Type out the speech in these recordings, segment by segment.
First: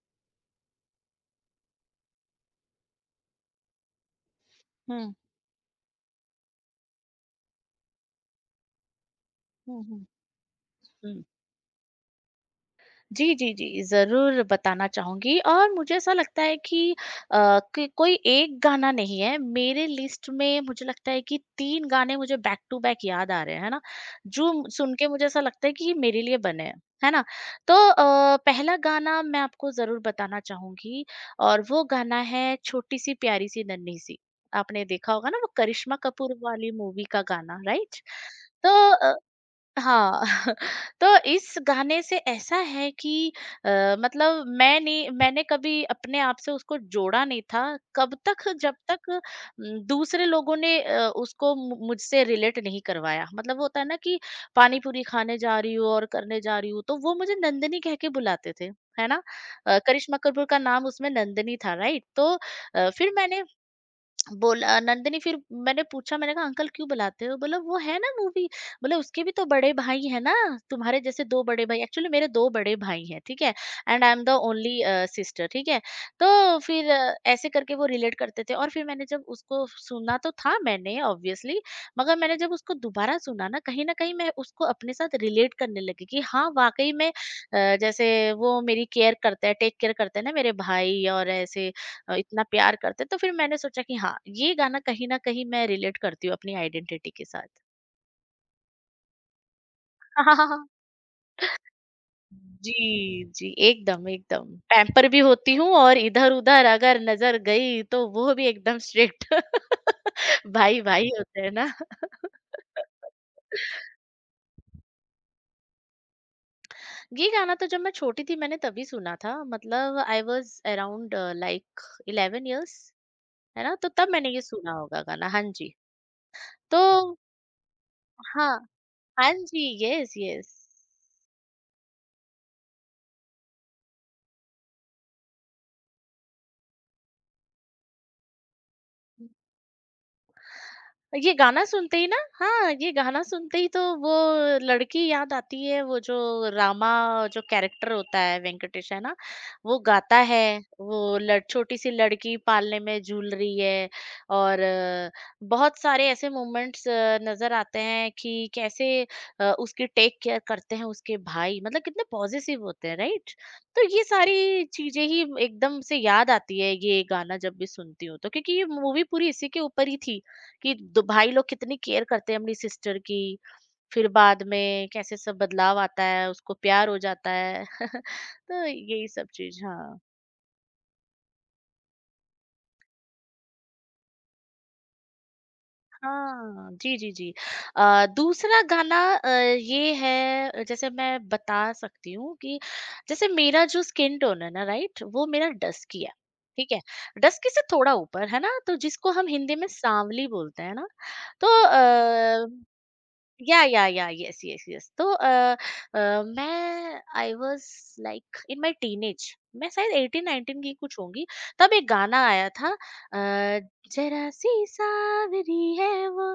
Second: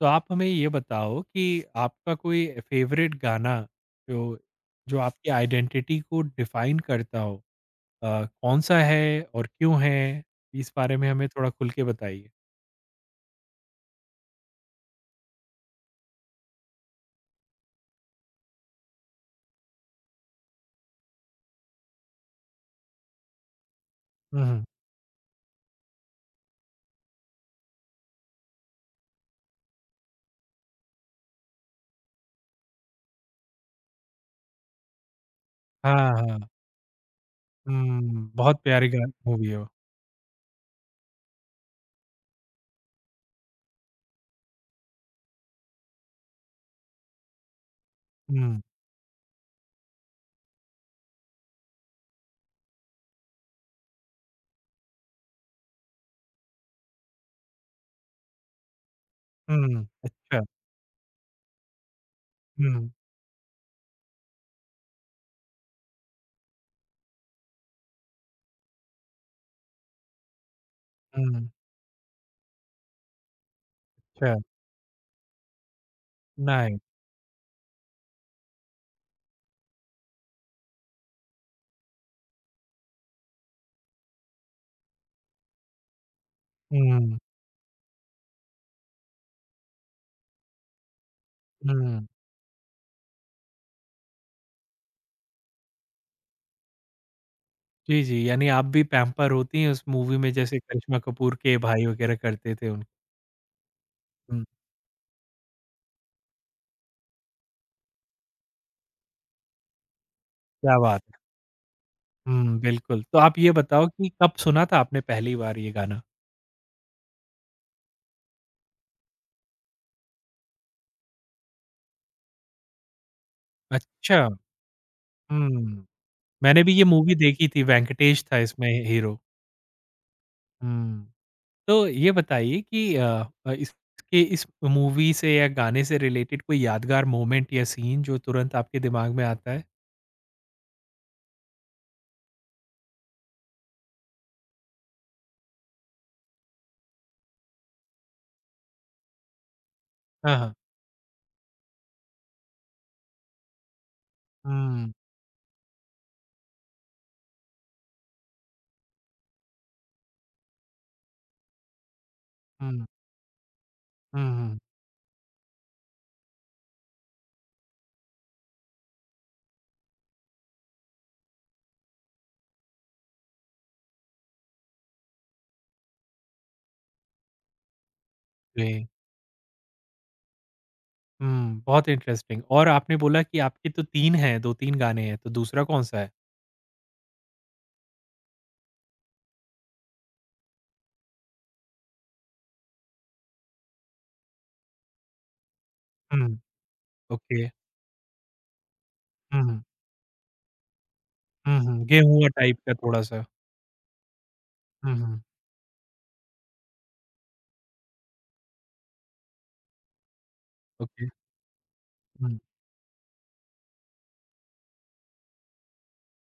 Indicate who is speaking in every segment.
Speaker 1: तो आप हमें ये बताओ कि आपका कोई फेवरेट गाना जो जो
Speaker 2: हुँ,
Speaker 1: आपकी आइडेंटिटी को डिफाइन करता हो अ, कौन-सा है और क्यों
Speaker 2: हुँ, हुँ।
Speaker 1: है? इस बारे में
Speaker 2: हुँ।
Speaker 1: हमें थोड़ा खुल के बताइए।
Speaker 2: जी, जी, जी, ज़रूर बताना चाहूँगी और मुझे ऐसा लगता है कि कोई एक गाना नहीं है, मेरे लिस्ट में मुझे लगता है कि 3 गाने मुझे बैक टू बैक याद आ रहे हैं, है ना?
Speaker 1: हुँ,
Speaker 2: जो
Speaker 1: हुँ।
Speaker 2: सुन के मुझे ऐसा लगता है कि ये मेरे लिए बने हैं, है ना? तो पहला गाना मैं आपको ज़रूर बताना चाहूँगी और वो गाना है छोटी सी प्यारी सी नन्ही सी। आपने देखा होगा ना वो
Speaker 1: हाँ,
Speaker 2: करिश्मा कपूर
Speaker 1: हाँ।
Speaker 2: वाली मूवी का गाना, राइट?
Speaker 1: हुँ, बहुत
Speaker 2: तो
Speaker 1: प्यारी गा
Speaker 2: अ
Speaker 1: मूवी है वो।
Speaker 2: हाँ। तो इस गाने से ऐसा है कि मतलब मैं नहीं मैंने कभी अपने आप से उसको जोड़ा नहीं था कब तक
Speaker 1: हुँ,
Speaker 2: जब तक न, दूसरे लोगों ने उसको मुझसे रिलेट नहीं करवाया। मतलब होता है ना कि पानी पूरी खाने जा रही हूँ और करने जा रही हूँ तो वो मुझे नंदनी कह के बुलाते थे, है ना।
Speaker 1: हुँ,
Speaker 2: करिश्मा
Speaker 1: अच्छा।
Speaker 2: कपूर का नाम उसमें नंदनी था, राइट? तो
Speaker 1: हुँ,
Speaker 2: फिर मैंने बोला नंदिनी। फिर मैंने पूछा, मैंने कहा अंकल क्यों बुलाते हो? बोला वो है ना मूवी, बोला उसके भी तो बड़े भाई है ना तुम्हारे जैसे दो
Speaker 1: हुँ,
Speaker 2: बड़े भाई। एक्चुअली मेरे दो बड़े भाई हैं ठीक है, एंड आई एम द
Speaker 1: अच्छा,
Speaker 2: ओनली सिस्टर, ठीक है। तो
Speaker 1: नाइस।
Speaker 2: फिर ऐसे करके वो रिलेट करते थे और फिर मैंने जब उसको सुना तो था मैंने ऑब्वियसली, मगर मैंने जब उसको दोबारा सुना ना कहीं मैं उसको अपने साथ रिलेट करने लगी कि हाँ वाकई में
Speaker 1: हुँ,
Speaker 2: जैसे वो मेरी केयर करता है, टेक केयर करते हैं ना मेरे भाई और ऐसे
Speaker 1: हुँ।
Speaker 2: इतना प्यार करते हैं। तो फिर मैंने सोचा कि हाँ, ये गाना कहीं ना कहीं मैं रिलेट करती हूँ अपनी आइडेंटिटी के साथ।
Speaker 1: जी, जी, यानी आप भी पैम्पर होती हैं उस मूवी में जैसे करिश्मा कपूर के भाई वगैरह करते थे उन।
Speaker 2: जी, जी, एकदम
Speaker 1: हुँ,
Speaker 2: एकदम पैम्पर भी होती हूँ और इधर उधर अगर नजर गई तो वो भी एकदम स्ट्रिक्ट
Speaker 1: क्या
Speaker 2: भाई
Speaker 1: बात
Speaker 2: भाई
Speaker 1: है।
Speaker 2: होते हैं ना।
Speaker 1: हुँ, बिल्कुल। तो आप ये बताओ कि कब सुना था आपने पहली बार ये गाना?
Speaker 2: ये गाना तो जब मैं छोटी थी मैंने तभी सुना था, मतलब I was around like eleven years, है ना। तो तब
Speaker 1: अच्छा,
Speaker 2: मैंने ये सुना होगा गाना, हाँ जी।
Speaker 1: हुँ। मैंने भी
Speaker 2: तो
Speaker 1: ये मूवी देखी थी, वेंकटेश था
Speaker 2: हाँ,
Speaker 1: इसमें हीरो।
Speaker 2: हाँ जी, यस यस।
Speaker 1: हुँ। तो ये बताइए कि अ अ, इस- इसके इस मूवी से या गाने से रिलेटेड कोई यादगार मोमेंट या सीन जो तुरंत आपके दिमाग में आता है?
Speaker 2: ये गाना सुनते ही ना, हाँ, ये गाना सुनते ही तो वो लड़की याद आती है, वो जो रामा, जो कैरेक्टर होता है वेंकटेश, है ना? वो गाता
Speaker 1: हाँ,
Speaker 2: है,
Speaker 1: हाँ।
Speaker 2: वो लड़ छोटी-सी लड़की पालने में झूल रही है और
Speaker 1: हुँ,
Speaker 2: बहुत सारे ऐसे मोमेंट्स नज़र आते हैं कि कैसे उसकी टेक केयर करते हैं उसके भाई, मतलब कितने पॉज़ेसिव
Speaker 1: हुँ,
Speaker 2: होते हैं, राइट? तो ये
Speaker 1: हुँ, हुँ।
Speaker 2: सारी चीज़ें ही एकदम से याद आती है, ये गाना जब भी सुनती हूँ, तो क्योंकि ये मूवी पूरी इसी के ऊपर ही थी। कि दो भाई लोग कितनी केयर करते हैं अपनी सिस्टर की, फिर बाद में कैसे सब बदलाव आता है, उसको प्यार हो जाता है। तो
Speaker 1: जी।
Speaker 2: यही सब चीज, हाँ।
Speaker 1: हुँ, बहुत इंटरेस्टिंग और आपने बोला कि आपके तो 3 हैं, 2-3 गाने हैं, तो दूसरा कौन-सा है?
Speaker 2: हाँ जी, जी, जी। दूसरा गाना, अ, ये है, जैसे मैं बता सकती हूँ कि जैसे मेरा जो स्किन टोन है ना, राइट, वो मेरा डस्की है,
Speaker 1: हुँ,
Speaker 2: ठीक है। Dusky
Speaker 1: okay.
Speaker 2: से थोड़ा ऊपर है ना, तो जिसको हम
Speaker 1: हुँ,
Speaker 2: हिंदी
Speaker 1: हुँ।
Speaker 2: में सांवली बोलते हैं ना। तो
Speaker 1: हुँ, हुँ। गेहुआ टाइप का थोड़ा-सा।
Speaker 2: या, यस यस यस।
Speaker 1: हुँ,
Speaker 2: तो
Speaker 1: हुँ।
Speaker 2: अ, मैं I was like in my teenage, मैं शायद 18 19 की कुछ
Speaker 1: ओके।
Speaker 2: होंगी। तब एक गाना
Speaker 1: हुँ,
Speaker 2: आया था, अ, जरा सी सावरी है वो,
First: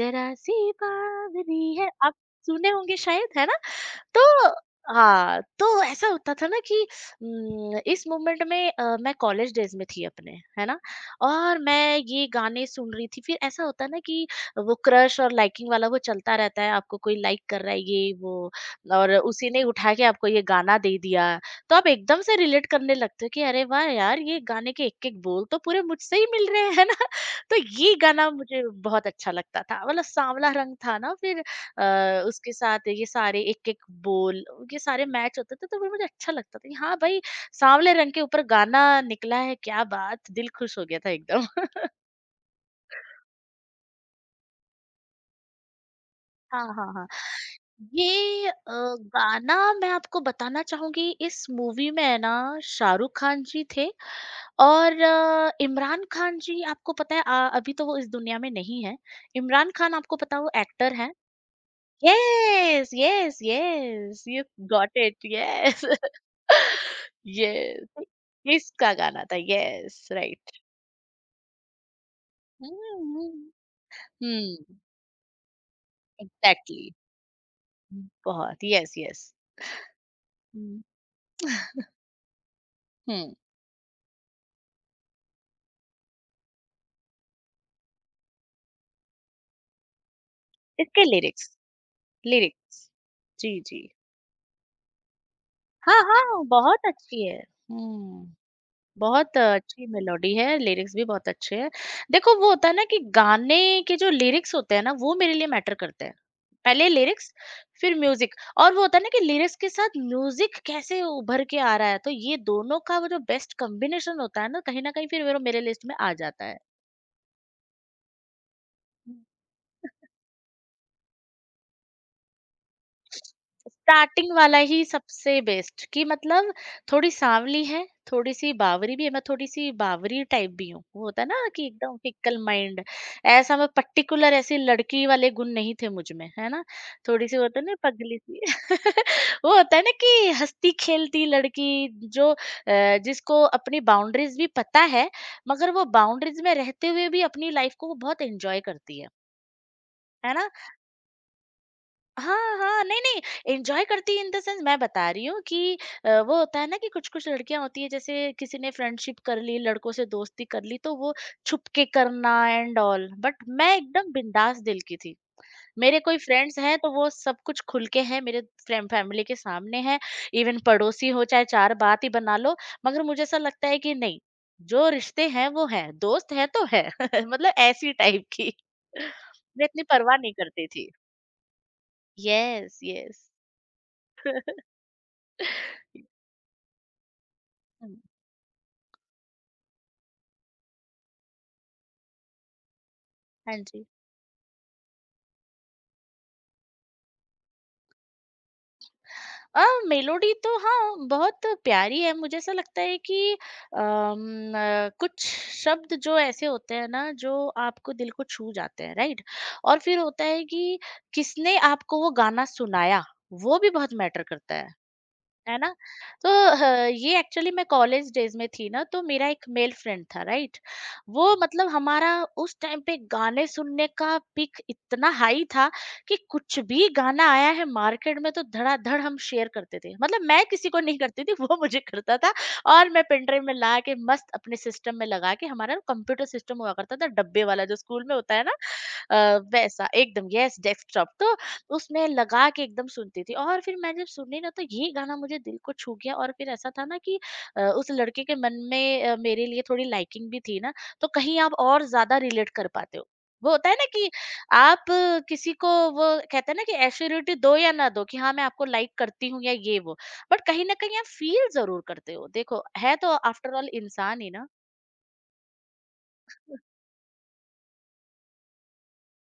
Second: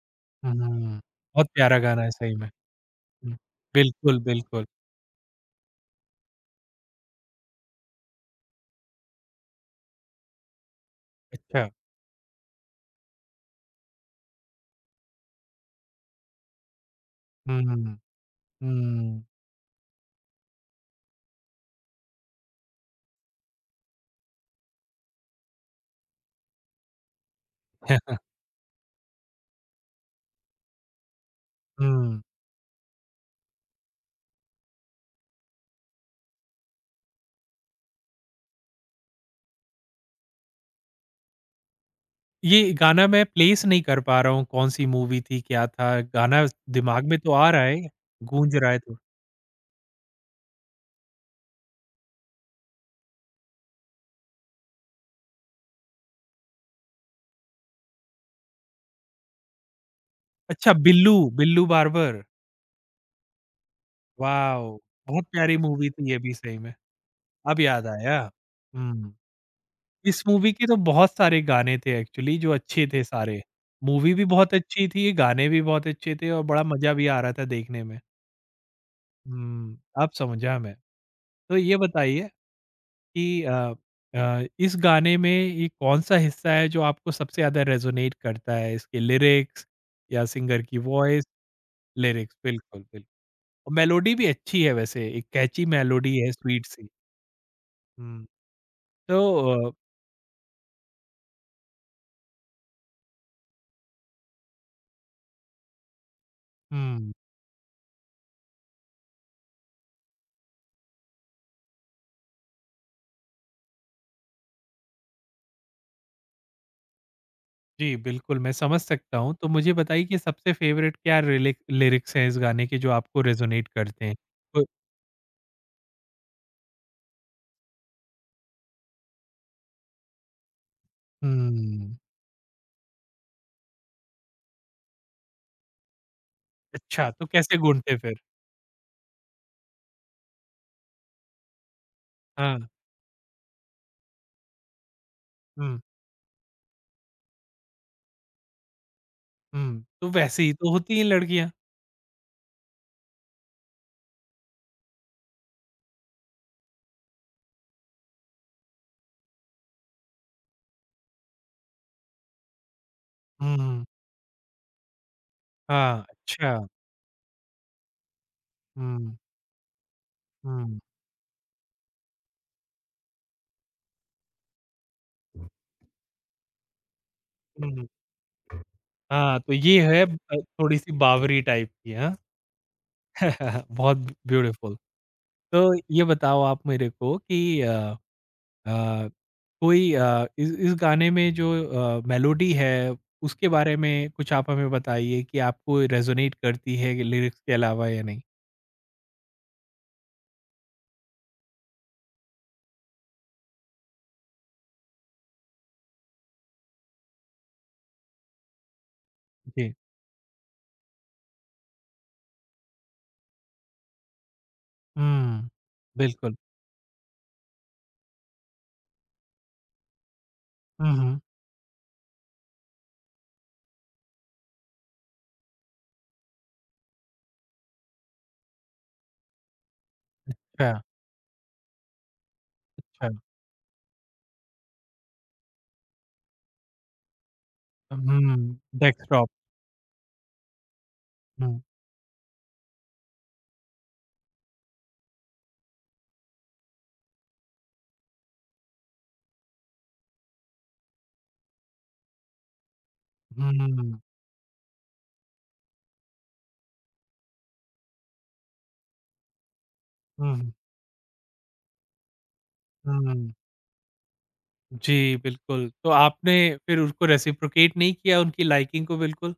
Speaker 2: जरा
Speaker 1: हुँ,
Speaker 2: सी
Speaker 1: हुँ, हुँ। बहुत
Speaker 2: बावरी
Speaker 1: प्यारा
Speaker 2: है
Speaker 1: गाना है
Speaker 2: आप।
Speaker 1: सही में।
Speaker 2: सुने होंगे
Speaker 1: हुँ।
Speaker 2: शायद, है ना?
Speaker 1: बिल्कुल,
Speaker 2: तो
Speaker 1: बिल्कुल।
Speaker 2: हाँ, तो ऐसा होता था ना कि इस मोमेंट में मैं कॉलेज डेज़ में थी अपने, है ना? और
Speaker 1: अच्छा।
Speaker 2: मैं ये गाने सुन रही थी, फिर ऐसा होता है ना कि वो क्रश और लाइकिंग वाला वो चलता रहता है, आपको कोई लाइक
Speaker 1: हुँ,
Speaker 2: कर रहा
Speaker 1: हुँ,
Speaker 2: है
Speaker 1: हुँ।
Speaker 2: ये, वो, और उसी ने उठा के आपको ये गाना दे दिया। तो आप एकदम से रिलेट करने लगते हो कि अरे वाह यार, ये गाने के एक-एक बोल तो पूरे मुझसे ही मिल रहे हैं, है ना? तो ये गाना मुझे बहुत अच्छा लगता था, मतलब साँवला रंग था ना फिर
Speaker 1: हुँ।
Speaker 2: उसके साथ ये सारे एक-एक बोल, ये सारे मैच होते थे तो वो मुझे अच्छा लगता था कि हाँ भाई, साँवले रंग के ऊपर गाना निकला है, क्या बात! दिल खुश हो गया था एकदम।
Speaker 1: ये गाना मैं प्लेस नहीं कर पा रहा हूँ, कौन-सी मूवी थी, क्या था? गाना
Speaker 2: हाँ, हाँ,
Speaker 1: दिमाग
Speaker 2: हाँ।
Speaker 1: में तो आ रहा है,
Speaker 2: ये
Speaker 1: गूँज रहा है तो
Speaker 2: गाना मैं आपको बताना चाहूँगी, इस मूवी में है ना शाहरुख खान जी थे और इमरान खान जी, आपको पता है अभी तो वो इस दुनिया में नहीं है। इमरान खान आपको पता है वो
Speaker 1: अच्छा
Speaker 2: एक्टर हैं।
Speaker 1: Billu, Billu barber.
Speaker 2: Yes, yes, yes, you
Speaker 1: wow!
Speaker 2: Got
Speaker 1: बहुत
Speaker 2: इट,
Speaker 1: प्यारी
Speaker 2: येस।
Speaker 1: मूवी थी ये भी सही में। अब याद
Speaker 2: यस,
Speaker 1: आया।
Speaker 2: इसका
Speaker 1: हुँ।
Speaker 2: गाना था, यस,
Speaker 1: इस मूवी
Speaker 2: राइट।
Speaker 1: के तो बहुत सारे गाने थे एक्चुअली जो अच्छे थे
Speaker 2: हम्म।
Speaker 1: सारे। मूवी भी बहुत
Speaker 2: हम्म,
Speaker 1: अच्छी थी, गाने भी बहुत अच्छे थे और बड़ा
Speaker 2: एग्जैक्टली,
Speaker 1: मज़ा भी आ रहा था देखने में।
Speaker 2: बहुत, यस यस।
Speaker 1: हुँ, अब समझा मैं। तो ये बताइए
Speaker 2: हम्म।
Speaker 1: कि इस गाने में ये कौन-सा हिस्सा है जो आपको सबसे ज़्यादा रेज़ोनेट करता है? इसके लिरिक्स या सिंगर की
Speaker 2: इसके
Speaker 1: वॉइस?
Speaker 2: लिरिक्स,
Speaker 1: लिरिक्स, बिल्कुल,
Speaker 2: लिरिक्स,
Speaker 1: बिल्कुल।
Speaker 2: जी
Speaker 1: और
Speaker 2: जी।
Speaker 1: मेलोडी भी अच्छी है वैसे, एक कैची
Speaker 2: हाँ
Speaker 1: मेलोडी है
Speaker 2: हाँ
Speaker 1: स्वीट
Speaker 2: बहुत
Speaker 1: सी।
Speaker 2: अच्छी है,
Speaker 1: हुँ,
Speaker 2: हम्म।
Speaker 1: तो
Speaker 2: बहुत
Speaker 1: अ,
Speaker 2: अच्छी मेलोडी है, लिरिक्स भी बहुत अच्छे हैं। देखो वो होता है ना कि गाने के जो लिरिक्स होते हैं ना, वो मेरे लिए मैटर करते हैं। पहले
Speaker 1: हुँ।
Speaker 2: लिरिक्स, फिर म्यूज़िक, और वो होता है ना कि लिरिक्स के साथ म्यूज़िक कैसे उभर के आ रहा है, तो ये दोनों का वो जो बेस्ट कॉम्बिनेशन होता है ना, कहीं न कहीं फिर वो मेरे लिस्ट में आ जाता है।
Speaker 1: जी, बिल्कुल, मैं समझ सकता हूँ। तो मुझे बताइए कि सबसे फ़ेवरेट क्या रिलिक लिरिक्स हैं इस गाने के जो आपको रेज़ोनेट करते हैं?
Speaker 2: स्टार्टिंग वाला
Speaker 1: तो
Speaker 2: ही सबसे बेस्ट, कि मतलब थोड़ी सांवली है, थोड़ी-सी बावरी भी है, मैं थोड़ी-सी बावरी टाइप भी हूँ। वो होता है ना कि
Speaker 1: हुँ,
Speaker 2: एकदम फिक्कल माइंड, ऐसा मैं पर्टिकुलर ऐसी लड़की वाले गुण नहीं थे मुझ में, है ना?
Speaker 1: अच्छा, तो
Speaker 2: थोड़ी-सी
Speaker 1: कैसे
Speaker 2: होता है ना
Speaker 1: ढूँढते फिर?
Speaker 2: पगली-सी। वो होता है ना कि हँसती-खेलती लड़की जो
Speaker 1: हाँ,
Speaker 2: जिसको अपनी बाउंड्रीज़ भी पता है, मगर
Speaker 1: हुँ,
Speaker 2: वो बाउंड्रीज़ में रहते हुए भी अपनी लाइफ़ को वो बहुत एन्जॉय करती है।
Speaker 1: हुँ, तो
Speaker 2: है
Speaker 1: वैसे
Speaker 2: ना?
Speaker 1: ही तो होती हैं लड़कियाँ।
Speaker 2: हाँ, हाँ, नहीं, नहीं, एन्जॉय करती इन द सेंस मैं बता रही हूँ कि वो होता है ना कि कुछ-कुछ लड़कियाँ होती हैं, जैसे किसी ने फ्रेंडशिप कर ली, लड़कों से दोस्ती कर ली, तो वो छुप के करना एंड ऑल, बट मैं
Speaker 1: हुँ,
Speaker 2: एकदम बिंदास दिल की थी। मेरे
Speaker 1: हाँ,
Speaker 2: कोई फ्रेंड्स
Speaker 1: अच्छा,
Speaker 2: हैं तो वो सब कुछ खुल के हैं, मेरे फ्रें
Speaker 1: हुँ,
Speaker 2: फैमिली के सामने हैं, इवन
Speaker 1: हुँ,
Speaker 2: पड़ोसी हो चाहे 4 बात ही बना लो, मगर मुझे ऐसा लगता है कि नहीं, जो रिश्ते हैं वो हैं, दोस्त है तो है। मतलब
Speaker 1: हुँ,
Speaker 2: ऐसी टाइप की।
Speaker 1: हाँ, तो
Speaker 2: मैं
Speaker 1: ये
Speaker 2: इतनी
Speaker 1: है
Speaker 2: परवाह नहीं करती थी।
Speaker 1: थोड़ी-सी बावरी टाइप की, हाँ?
Speaker 2: Yes, yes.
Speaker 1: बहुत ब्यूटीफुल। तो ये बताओ आप मेरे को कि
Speaker 2: हुँ,
Speaker 1: अ, कोई इस गाने में जो मेलोडी है उसके
Speaker 2: हाँ
Speaker 1: बारे
Speaker 2: जी।
Speaker 1: में कुछ आप हमें बताइए कि आपको रेजोनेट करती है लिरिक्स के अलावा या नहीं?
Speaker 2: अ, मेलोडी तो हाँ, बहुत प्यारी है, मुझे ऐसा लगता है कि कुछ शब्द जो ऐसे होते हैं ना, जो आपको दिल को छू जाते हैं, राइट?
Speaker 1: जी।
Speaker 2: और फिर होता है कि किसने आपको वो गाना सुनाया, वो भी बहुत मैटर करता है।
Speaker 1: हुँ।
Speaker 2: है ना। तो
Speaker 1: बिल्कुल।
Speaker 2: ये एक्चुअली मैं कॉलेज डेज में थी ना, तो मेरा एक मेल फ्रेंड था, राइट?
Speaker 1: हुँ, हुँ।
Speaker 2: वो मतलब हमारा उस टाइम पे गाने सुनने का पिक इतना हाई था कि कुछ भी गाना आया है मार्केट में तो धड़ाधड़ हम शेयर करते थे, मतलब मैं किसी
Speaker 1: अच्छा,
Speaker 2: को नहीं करती थी, वो मुझे करता था। और मैं
Speaker 1: अच्छा।
Speaker 2: पेनड्राइव में ला के मस्त अपने सिस्टम में लगा के, हमारा कंप्यूटर सिस्टम हुआ करता था डब्बे वाला जो स्कूल में
Speaker 1: हुँ।
Speaker 2: होता है ना,
Speaker 1: डेस्कटॉप।
Speaker 2: वैसा एकदम, यस डेस्कटॉप। तो
Speaker 1: हुँ,
Speaker 2: उसमें लगा के एकदम सुनती थी और फिर मैं जब सुनी ना तो ये गाना मुझे दिल को छू गया और फिर ऐसा था ना कि उस लड़के के मन में मेरे लिए थोड़ी लाइकिंग भी थी ना, तो कहीं आप और ज्यादा रिलेट कर पाते हो। वो होता है ना
Speaker 1: हुँ,
Speaker 2: कि आप किसी को, वो कहते हैं ना कि एश्योरिटी दो या ना दो कि हाँ मैं आपको लाइक करती हूँ या ये वो, बट
Speaker 1: हुँ,
Speaker 2: कहीं ना कहीं आप फील जरूर करते हो, देखो है तो
Speaker 1: हुँ।
Speaker 2: आफ्टर ऑल इंसान ही ना।
Speaker 1: जी, बिल्कुल। तो आपने फिर उसको रेसिप्रोकेट नहीं किया उनकी लाइकिंग को बिल्कुल?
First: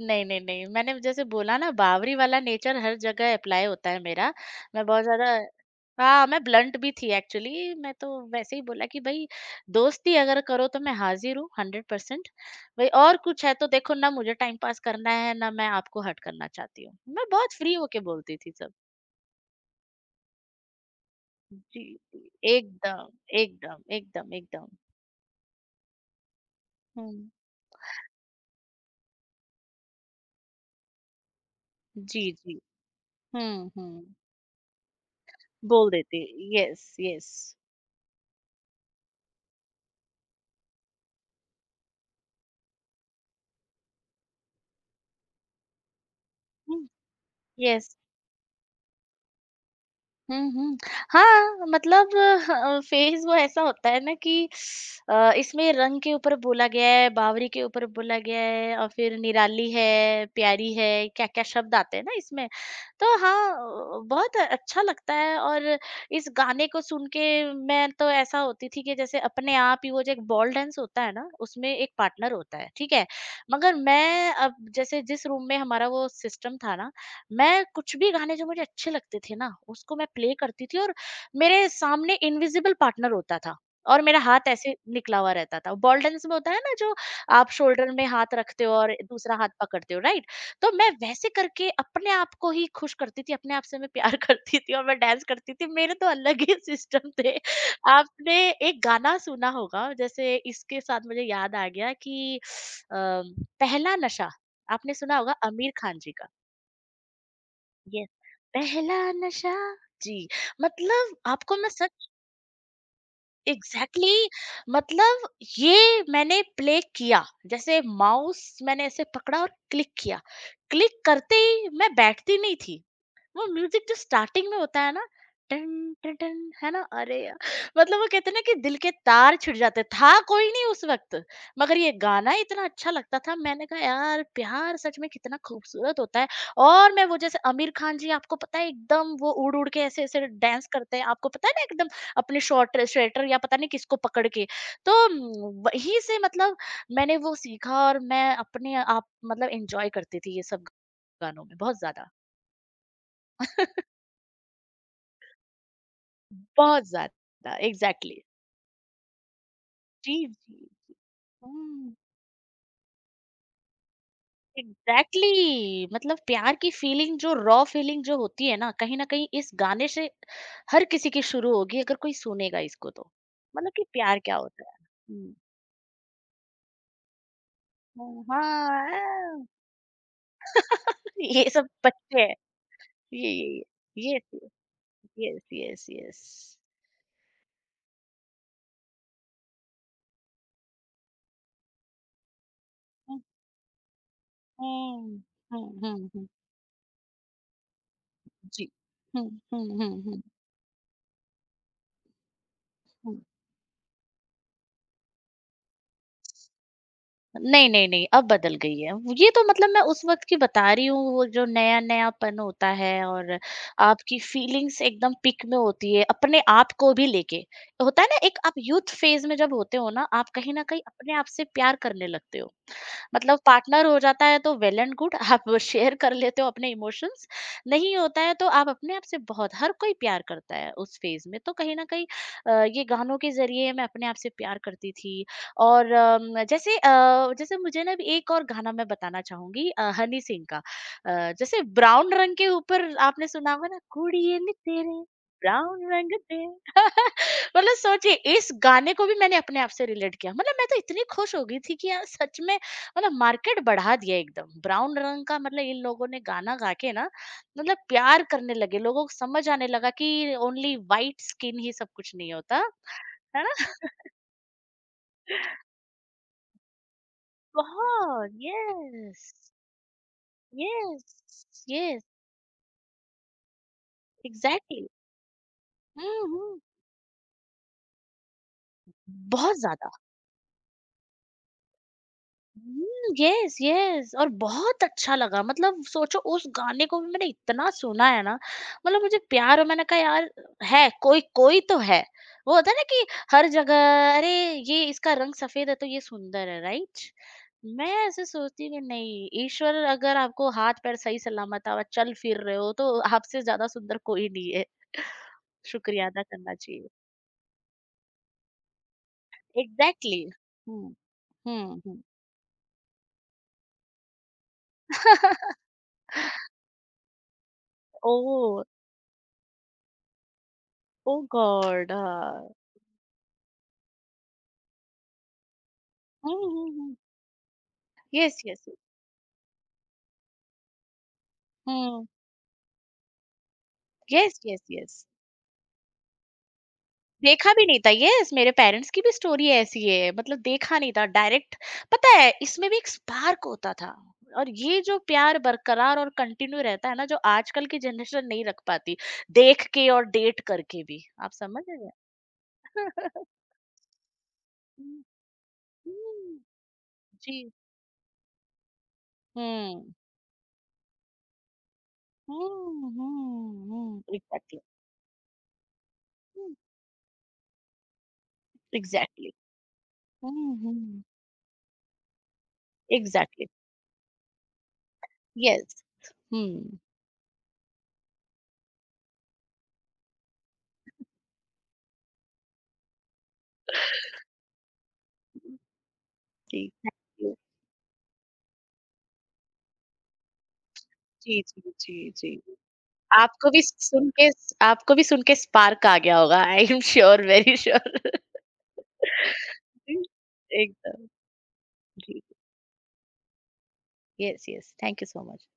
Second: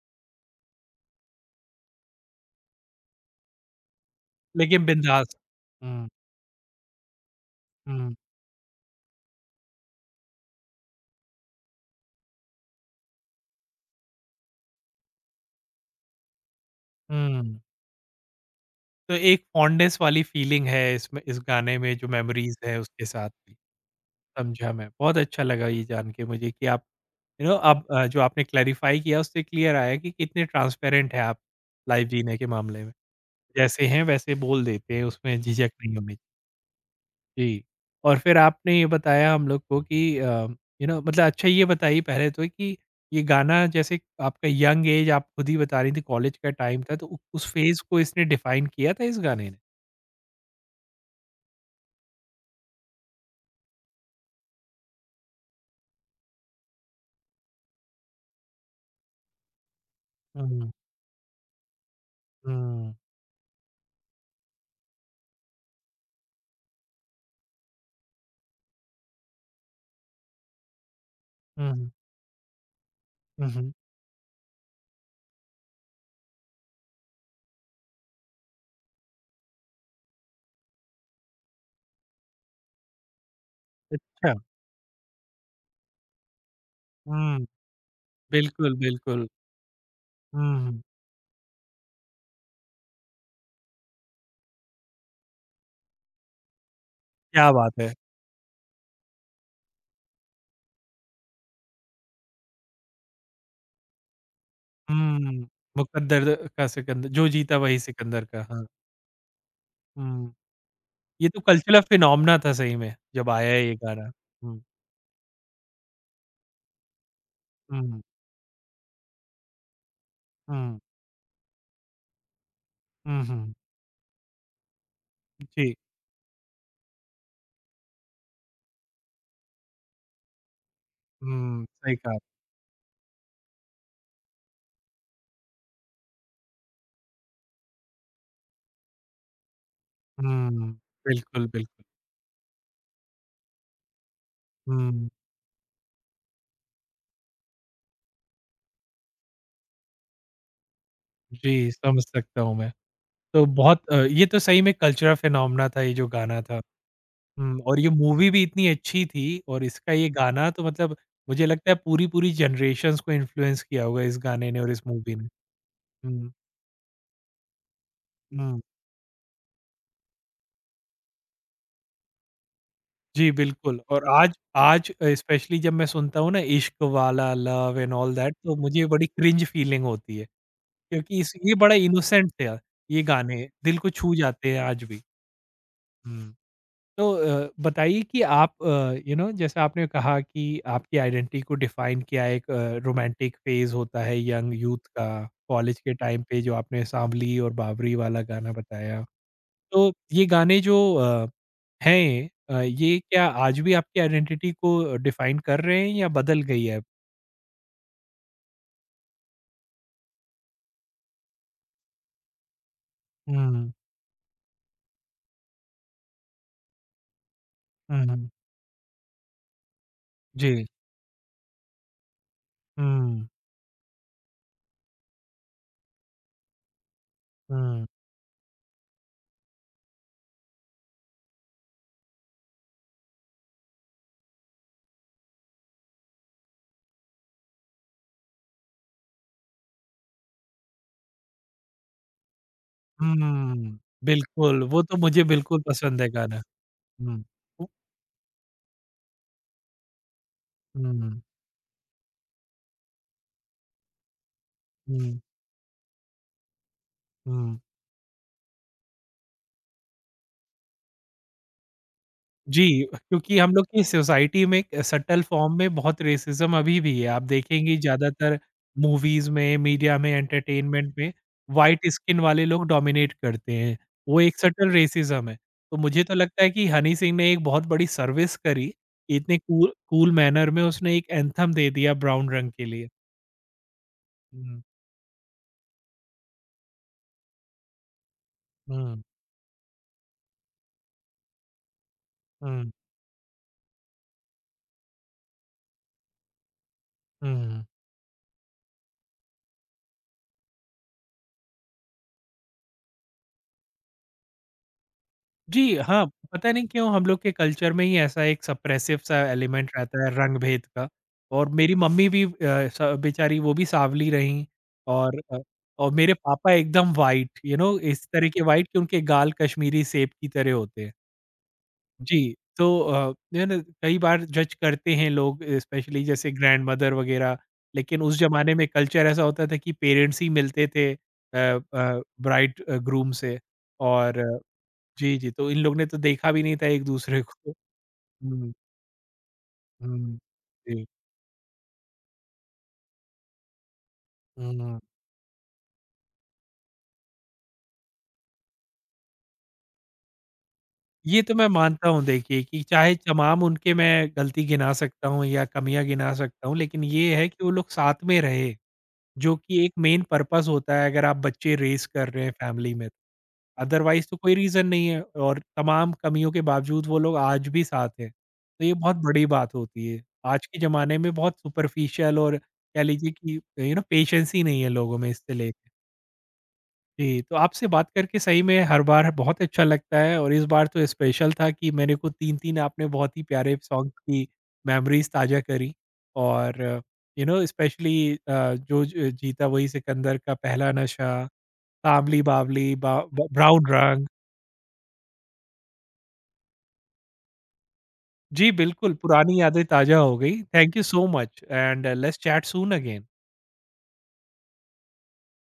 Speaker 2: नहीं, नहीं, नहीं। मैंने जैसे बोला ना, बावरी वाला नेचर हर जगह अप्लाई होता है मेरा।
Speaker 1: लेकिन
Speaker 2: मैं बहुत ज़्यादा,
Speaker 1: बिंदास। हुँ,
Speaker 2: हाँ, मैं ब्लंट भी थी एक्चुअली। मैं तो
Speaker 1: हुँ,
Speaker 2: वैसे ही बोला कि भई दोस्ती अगर करो तो मैं हाज़िर हूँ 100%, भई और कुछ है तो देखो ना, मुझे टाइम पास करना है, ना मैं आपको हर्ट करना चाहती हूँ। मैं बहुत
Speaker 1: हुँ।
Speaker 2: फ्री होके बोलती थी सब।
Speaker 1: तो एक फॉन्डनेस वाली फीलिंग है इसमें इस गाने
Speaker 2: जी,
Speaker 1: में जो
Speaker 2: जी।
Speaker 1: मेमोरीज़ है उसके
Speaker 2: एकदम,
Speaker 1: साथ भी।
Speaker 2: एकदम, एकदम, एकदम।
Speaker 1: समझा मैं, बहुत अच्छा लगा ये जान के मुझे कि आप
Speaker 2: हुँ।
Speaker 1: यू नो आप जो आपने क्लैरिफ़ाई किया उससे क्लियर आया कि कितने ट्रांसपेरेंट हैं आप लाइफ़
Speaker 2: जी,
Speaker 1: जीने के
Speaker 2: जी।
Speaker 1: मामले में।
Speaker 2: हुँ,
Speaker 1: जैसे हैं
Speaker 2: हुँ।
Speaker 1: वैसे बोल देते हैं उसमें झिझक
Speaker 2: बोल
Speaker 1: नहीं होनी चाहिए।
Speaker 2: देती। Yes, yes.
Speaker 1: जी। और फिर आपने ये बताया हम लोग को कि यू नो मतलब अच्छा ये बताइए पहले तो कि ये गाना जैसे आपका यंग एज आप खुद ही बता रही थी कॉलेज का
Speaker 2: हुँ,
Speaker 1: टाइम था तो उ उस फ़ेज़
Speaker 2: यस।
Speaker 1: को इसने डिफ़ाइन किया था इस गाने ने?
Speaker 2: हुँ, हुँ। हाँ, मतलब ह फेज़ वो ऐसा होता है ना कि इसमें रंग के ऊपर बोला गया है, बावरी के ऊपर बोला गया है और फिर निराली है,
Speaker 1: हुँ,
Speaker 2: प्यारी है, क्या-क्या शब्द आते हैं ना इसमें।
Speaker 1: हुँ।
Speaker 2: तो हाँ, बहुत अच्छा लगता है। और इस गाने को सुन के मैं तो ऐसा होती थी कि जैसे अपने आप ही, वो जो एक बॉल डांस होता है ना उसमें
Speaker 1: हुँ, हुँ।
Speaker 2: एक पार्टनर होता है, ठीक है?
Speaker 1: हुँ, हुँ।
Speaker 2: मगर मैं, अब जैसे जिस रूम में हमारा वो सिस्टम था ना, मैं कुछ भी गाने जो मुझे अच्छे लगते थे ना, उसको मैं प्ले करती थी और मेरे सामने इनविजिबल पार्टनर होता था और मेरा
Speaker 1: अच्छा।
Speaker 2: हाथ ऐसे निकला हुआ रहता था, बॉल डांस में होता है ना जो,
Speaker 1: हुँ,
Speaker 2: आप शोल्डर में हाथ रखते हो
Speaker 1: बिल्कुल,
Speaker 2: और
Speaker 1: बिल्कुल।
Speaker 2: दूसरा हाथ पकड़ते हो, राइट?
Speaker 1: हुँ,
Speaker 2: तो
Speaker 1: हुँ।
Speaker 2: मैं वैसे करके अपने आप को ही खुश करती थी, अपने आप से मैं प्यार करती थी और मैं डांस करती थी। मेरे तो अलग ही सिस्टम थे।
Speaker 1: क्या बात है!
Speaker 2: आपने एक गाना सुना होगा जैसे इसके साथ मुझे याद आ गया कि अ, पहला नशा। आपने सुना होगा
Speaker 1: हुँ,
Speaker 2: आमिर खान जी का।
Speaker 1: मुकद्दर का सिकंदर जो जीता वही
Speaker 2: यस,
Speaker 1: सिकंदर का, हाँ।
Speaker 2: पहला नशा जी,
Speaker 1: हुँ,
Speaker 2: मतलब
Speaker 1: ये तो
Speaker 2: आपको मैं
Speaker 1: कल्चरल
Speaker 2: सच।
Speaker 1: फिनोमेना था सही में, जब आया ये गाना।
Speaker 2: एग्ज़ैक्टली
Speaker 1: हुँ,
Speaker 2: मतलब ये मैंने प्ले किया। जैसे
Speaker 1: हुँ,
Speaker 2: माउस मैंने ऐसे पकड़ा और क्लिक किया।
Speaker 1: हुँ,
Speaker 2: क्लिक करते ही मैं बैठती नहीं थी।
Speaker 1: हुँ,
Speaker 2: वो
Speaker 1: हुँ।
Speaker 2: म्यूजिक जो स्टार्टिंग में होता है ना,
Speaker 1: जी,
Speaker 2: टन टन टन, है ना। अरे यार मतलब वो कहते हैं ना कि दिल के तार छिड़ जाते था, कोई नहीं उस वक्त।
Speaker 1: हुँ,
Speaker 2: मगर ये
Speaker 1: सही कहा।
Speaker 2: गाना इतना अच्छा लगता था, मैंने कहा यार प्यार सच में कितना खूबसूरत होता है। और मैं वो, जैसे आमिर खान जी आपको पता है, एकदम वो उड़ उड़ के ऐसे ऐसे डांस
Speaker 1: हुँ,
Speaker 2: करते हैं, आपको
Speaker 1: बिल्कुल,
Speaker 2: पता है ना,
Speaker 1: बिल्कुल।
Speaker 2: एकदम अपने शॉर्ट स्वेटर या पता नहीं किसको पकड़ के।
Speaker 1: हुँ,
Speaker 2: तो वहीं से मतलब मैंने वो सीखा और मैं अपने आप मतलब एंजॉय करती थी ये सब गानों में,
Speaker 1: जी,
Speaker 2: बहुत
Speaker 1: समझ
Speaker 2: ज्यादा,
Speaker 1: सकता हूँ मैं। तो बहुत ये तो सही में कल्चरल फिनोमेना था ये जो गाना था।
Speaker 2: बहुत ज़्यादा
Speaker 1: हुँ, और ये
Speaker 2: एग्ज़ैक्टली।
Speaker 1: मूवी भी इतनी अच्छी थी और इसका ये
Speaker 2: जी,
Speaker 1: गाना तो
Speaker 2: जी।
Speaker 1: मतलब मुझे लगता है
Speaker 2: हुँ,
Speaker 1: पूरी-पूरी जनरेशंस को इन्फ्लुएंस किया होगा इस गाने ने और इस मूवी ने।
Speaker 2: एग्ज़ैक्टली मतलब
Speaker 1: हुँ,
Speaker 2: प्यार की फीलिंग, जो रॉ फीलिंग जो होती है
Speaker 1: हुँ।
Speaker 2: ना, कहीं न कहीं इस गाने से हर किसी की शुरू होगी, अगर कोई सुनेगा इसको तो।
Speaker 1: जी,
Speaker 2: मतलब
Speaker 1: बिल्कुल
Speaker 2: कि
Speaker 1: और
Speaker 2: प्यार
Speaker 1: आज
Speaker 2: क्या होता है?
Speaker 1: आज
Speaker 2: हुँ,
Speaker 1: स्पेशली जब मैं सुनता हूँ ना इश्क वाला, लव एंड ऑल
Speaker 2: हुँ,
Speaker 1: दैट तो
Speaker 2: हाँ,
Speaker 1: मुझे बड़ी क्रिंज
Speaker 2: हाँ,
Speaker 1: फीलिंग होती है क्योंकि इस
Speaker 2: ये
Speaker 1: ये
Speaker 2: सब
Speaker 1: बड़ा
Speaker 2: बच्चे
Speaker 1: इनोसेंट
Speaker 2: हैं।
Speaker 1: था, ये गाने दिल को छू
Speaker 2: ये,
Speaker 1: जाते हैं आज भी।
Speaker 2: ये। यस, यस, यस, यस,
Speaker 1: हुँ।
Speaker 2: यस।
Speaker 1: तो बताइए कि आप यू नो जैसे आपने कहा कि आपकी आइडेंटिटी को डिफाइन किया एक
Speaker 2: हुँ,
Speaker 1: रोमांटिक फेज होता है यंग यूथ का
Speaker 2: हुँ, हुँ,
Speaker 1: कॉलेज के
Speaker 2: हुँ,
Speaker 1: टाइम
Speaker 2: हुँ,
Speaker 1: पे जो आपने सांवली और बावरी वाला गाना
Speaker 2: जी।
Speaker 1: बताया
Speaker 2: हुँ, हुँ,
Speaker 1: तो
Speaker 2: हुँ, हुँ,
Speaker 1: ये गाने जो ये
Speaker 2: हुँ।
Speaker 1: क्या आज भी आपकी आइडेंटिटी को डिफाइन कर रहे हैं या बदल गई है
Speaker 2: नहीं, नहीं, नहीं, अब बदल गई है। ये तो मतलब मैं उस वक़्त की बता रही हूँ, वो जो नया-नयापन होता है और
Speaker 1: हम्म
Speaker 2: आपकी फीलिंग्स एकदम पीक में होती है, अपने आप को भी लेके। होता है ना,
Speaker 1: हम्म
Speaker 2: एक आप यूथ फेज़ में जब होते हो ना, आप कहीं न
Speaker 1: जी
Speaker 2: कहीं अपने आप से प्यार करने लगते हो।
Speaker 1: हम्म
Speaker 2: मतलब पार्टनर हो जाता है तो वेल एंड गुड, आप शेयर कर लेते हो अपने इमोशंस।
Speaker 1: हम्म
Speaker 2: नहीं होता है तो आप अपने आप से, बहुत हर कोई प्यार करता है उस फेज में, तो कहीं ना कहीं ये गानों के जरिए मैं अपने आप से प्यार करती थी। और जैसे जैसे मुझे ना अभी एक और गाना मैं बताना चाहूंगी हनी सिंह का। जैसे ब्राउन रंग के ऊपर आपने सुना होगा
Speaker 1: हम्म
Speaker 2: ना, कुड़िए नी
Speaker 1: बिल्कुल वो तो
Speaker 2: तेरे
Speaker 1: मुझे बिल्कुल
Speaker 2: ब्राउन
Speaker 1: पसंद है
Speaker 2: रंग
Speaker 1: गाना
Speaker 2: दे
Speaker 1: हम्म हम्म
Speaker 2: मतलब सोचिए, इस गाने को भी मैंने अपने आप से रिलेट किया। मतलब मैं तो इतनी
Speaker 1: हम्म
Speaker 2: खुश हो गई थी कि यार सच में, मतलब मार्केट बढ़ा दिया एकदम ब्राउन रंग का, मतलब इन लोगों ने गाना गा के ना,
Speaker 1: हम्म
Speaker 2: मतलब प्यार करने लगे, लोगों को समझ आने लगा कि ओनली वाइट स्किन ही सब कुछ नहीं होता।
Speaker 1: जी, क्योंकि
Speaker 2: है
Speaker 1: हम
Speaker 2: ना
Speaker 1: लोग की सोसाइटी में एक सटल फॉर्म में बहुत रेसिज़्म अभी भी है। आप देखेंगे
Speaker 2: बहुत
Speaker 1: ज़्यादातर
Speaker 2: यस,
Speaker 1: मूवीज़ में, मीडिया में, एंटरटेनमेंट
Speaker 2: यस,
Speaker 1: में व्हाइट
Speaker 2: यस,
Speaker 1: स्किन वाले लोग डोमिनेट करते हैं। वो एक सटल
Speaker 2: एग्जैक्टली।
Speaker 1: रेसिज़्म है। तो मुझे तो
Speaker 2: हम्म,
Speaker 1: लगता है
Speaker 2: हम्म,
Speaker 1: कि हनी सिंह ने एक बहुत बड़ी सर्विस करी, इतने
Speaker 2: बहुत
Speaker 1: कूल
Speaker 2: ज्यादा।
Speaker 1: कूल मैनर में उसने एक एंथम दे दिया ब्राउन रंग के लिए।
Speaker 2: हुँ, येस, येस, और
Speaker 1: हुँ,
Speaker 2: बहुत अच्छा लगा। मतलब सोचो, उस गाने को भी मैंने इतना सुना है ना,
Speaker 1: हुँ,
Speaker 2: मतलब मुझे प्यार, और मैंने कहा यार, है, कोई कोई तो है। वो
Speaker 1: हुँ,
Speaker 2: होता है ना कि हर जगह, अरे ये इसका रंग सफ़ेद है तो ये सुंदर है, राइट?
Speaker 1: हुँ।
Speaker 2: मैं ऐसे सोचती कि नहीं, ईश्वर अगर आपको हाथ-पैर सही सलामत और चल फिर रहे हो तो आपसे ज़्यादा सुंदर कोई नहीं है।
Speaker 1: जी, हाँ,
Speaker 2: शुक्रिया अदा
Speaker 1: पता
Speaker 2: करना
Speaker 1: नहीं क्यों
Speaker 2: चाहिए।
Speaker 1: हम लोग के कल्चर में ही ऐसा एक सप्रेसिव सा एलिमेंट रहता है
Speaker 2: एग्ज़ैक्टली।
Speaker 1: रंग-भेद का
Speaker 2: हुँ,
Speaker 1: और मेरी
Speaker 2: हुँ, हुँ।
Speaker 1: मम्मी भी अ, स बेचारी वो भी साँवली रहीं और और मेरे पापा एकदम व्हाइट यू नो इस तरह के
Speaker 2: ओह!
Speaker 1: व्हाइट कि उनके गाल कश्मीरी सेब की तरह होते हैं।
Speaker 2: ओह गॉड!
Speaker 1: जी,
Speaker 2: हाँ।
Speaker 1: तो यू नो कई बार जज करते हैं लोग स्पेशली जैसे
Speaker 2: हुँ, हुँ,
Speaker 1: ग्रैंडमदर
Speaker 2: हुँ।
Speaker 1: वगैरह, लेकिन उस
Speaker 2: यस,
Speaker 1: ज़माने में
Speaker 2: यस।
Speaker 1: कल्चर ऐसा होता था कि पेरेंट्स ही मिलते थे
Speaker 2: हुँ।
Speaker 1: ब्राइड ग्रूम से और
Speaker 2: यस, यस, यस।
Speaker 1: जी, जी, तो इन लोग ने तो देखा भी नहीं था एक-दूसरे को।
Speaker 2: देखा भी नहीं था। यस, मेरे
Speaker 1: हुँ,
Speaker 2: पेरेंट्स की भी स्टोरी ऐसी है।
Speaker 1: हुँ।
Speaker 2: मतलब देखा
Speaker 1: जी।
Speaker 2: नहीं था डायरेक्ट। पता है, इसमें भी एक स्पार्क होता था। और
Speaker 1: हुँ।
Speaker 2: ये जो प्यार बरकरार और कंटिन्यू रहता है ना, जो आजकल की जनरेशन नहीं रख पाती, देख के और डेट करके भी।
Speaker 1: ये
Speaker 2: आप
Speaker 1: तो मैं
Speaker 2: समझ रहे
Speaker 1: मानता
Speaker 2: हैं?
Speaker 1: हूँ देखिए कि चाहे तमाम उनके मैं गलती गिना
Speaker 2: हुँ,
Speaker 1: सकता हूँ या कमियाँ गिना
Speaker 2: हुँ।
Speaker 1: सकता हूँ, लेकिन ये है कि वो
Speaker 2: जी।
Speaker 1: लोग साथ में रहे, जो कि एक
Speaker 2: हुँ।
Speaker 1: मेन पर्पज़ होता है अगर आप बच्चे रेज़ कर रहे हैं फैमिली में।
Speaker 2: हुँ, हुँ, हुँ।
Speaker 1: अदरवाइज़ तो कोई
Speaker 2: एग्ज़ैक्टली।
Speaker 1: रीज़न नहीं है और तमाम कमियों के
Speaker 2: हुँ,
Speaker 1: बावजूद वो लोग आज भी साथ हैं। तो ये बहुत बड़ी
Speaker 2: एग्ज़ैक्टली।
Speaker 1: बात होती है। आज
Speaker 2: हुँ,
Speaker 1: के ज़माने
Speaker 2: हुँ।
Speaker 1: में बहुत सुपरफिशियल और कह लीजिए कि
Speaker 2: एग्ज़ैक्टली।
Speaker 1: यू नो पेशेंस ही नहीं है लोगों में इससे ले
Speaker 2: यस। हुँ।
Speaker 1: जी, तो आपसे बात करके सही में हर बार बहुत अच्छा लगता है और इस बार तो स्पेशल था कि मेरे को 3-3 आपने बहुत ही प्यारे सॉन्ग की मेमोरीज़ ताज़ा करी और
Speaker 2: जी। Thank
Speaker 1: you
Speaker 2: you.
Speaker 1: No specially जो ज जीता वही सिकंदर का पहला नशा,
Speaker 2: जी, जी, जी,
Speaker 1: सांवली
Speaker 2: जी।
Speaker 1: बावली, बा ब
Speaker 2: आपको भी
Speaker 1: ब्राउन रंग।
Speaker 2: सुन के आपको भी सुन के स्पार्क आ गया होगा। I am sure, very sure.
Speaker 1: जी, बिल्कुल, पुरानी यादें ताज़ा
Speaker 2: जी,
Speaker 1: हो गई। थैंक यू सो
Speaker 2: एकदम।
Speaker 1: मच एंड लेट्स
Speaker 2: जी।
Speaker 1: Chat soon again.
Speaker 2: Yes, yes. Thank you so much.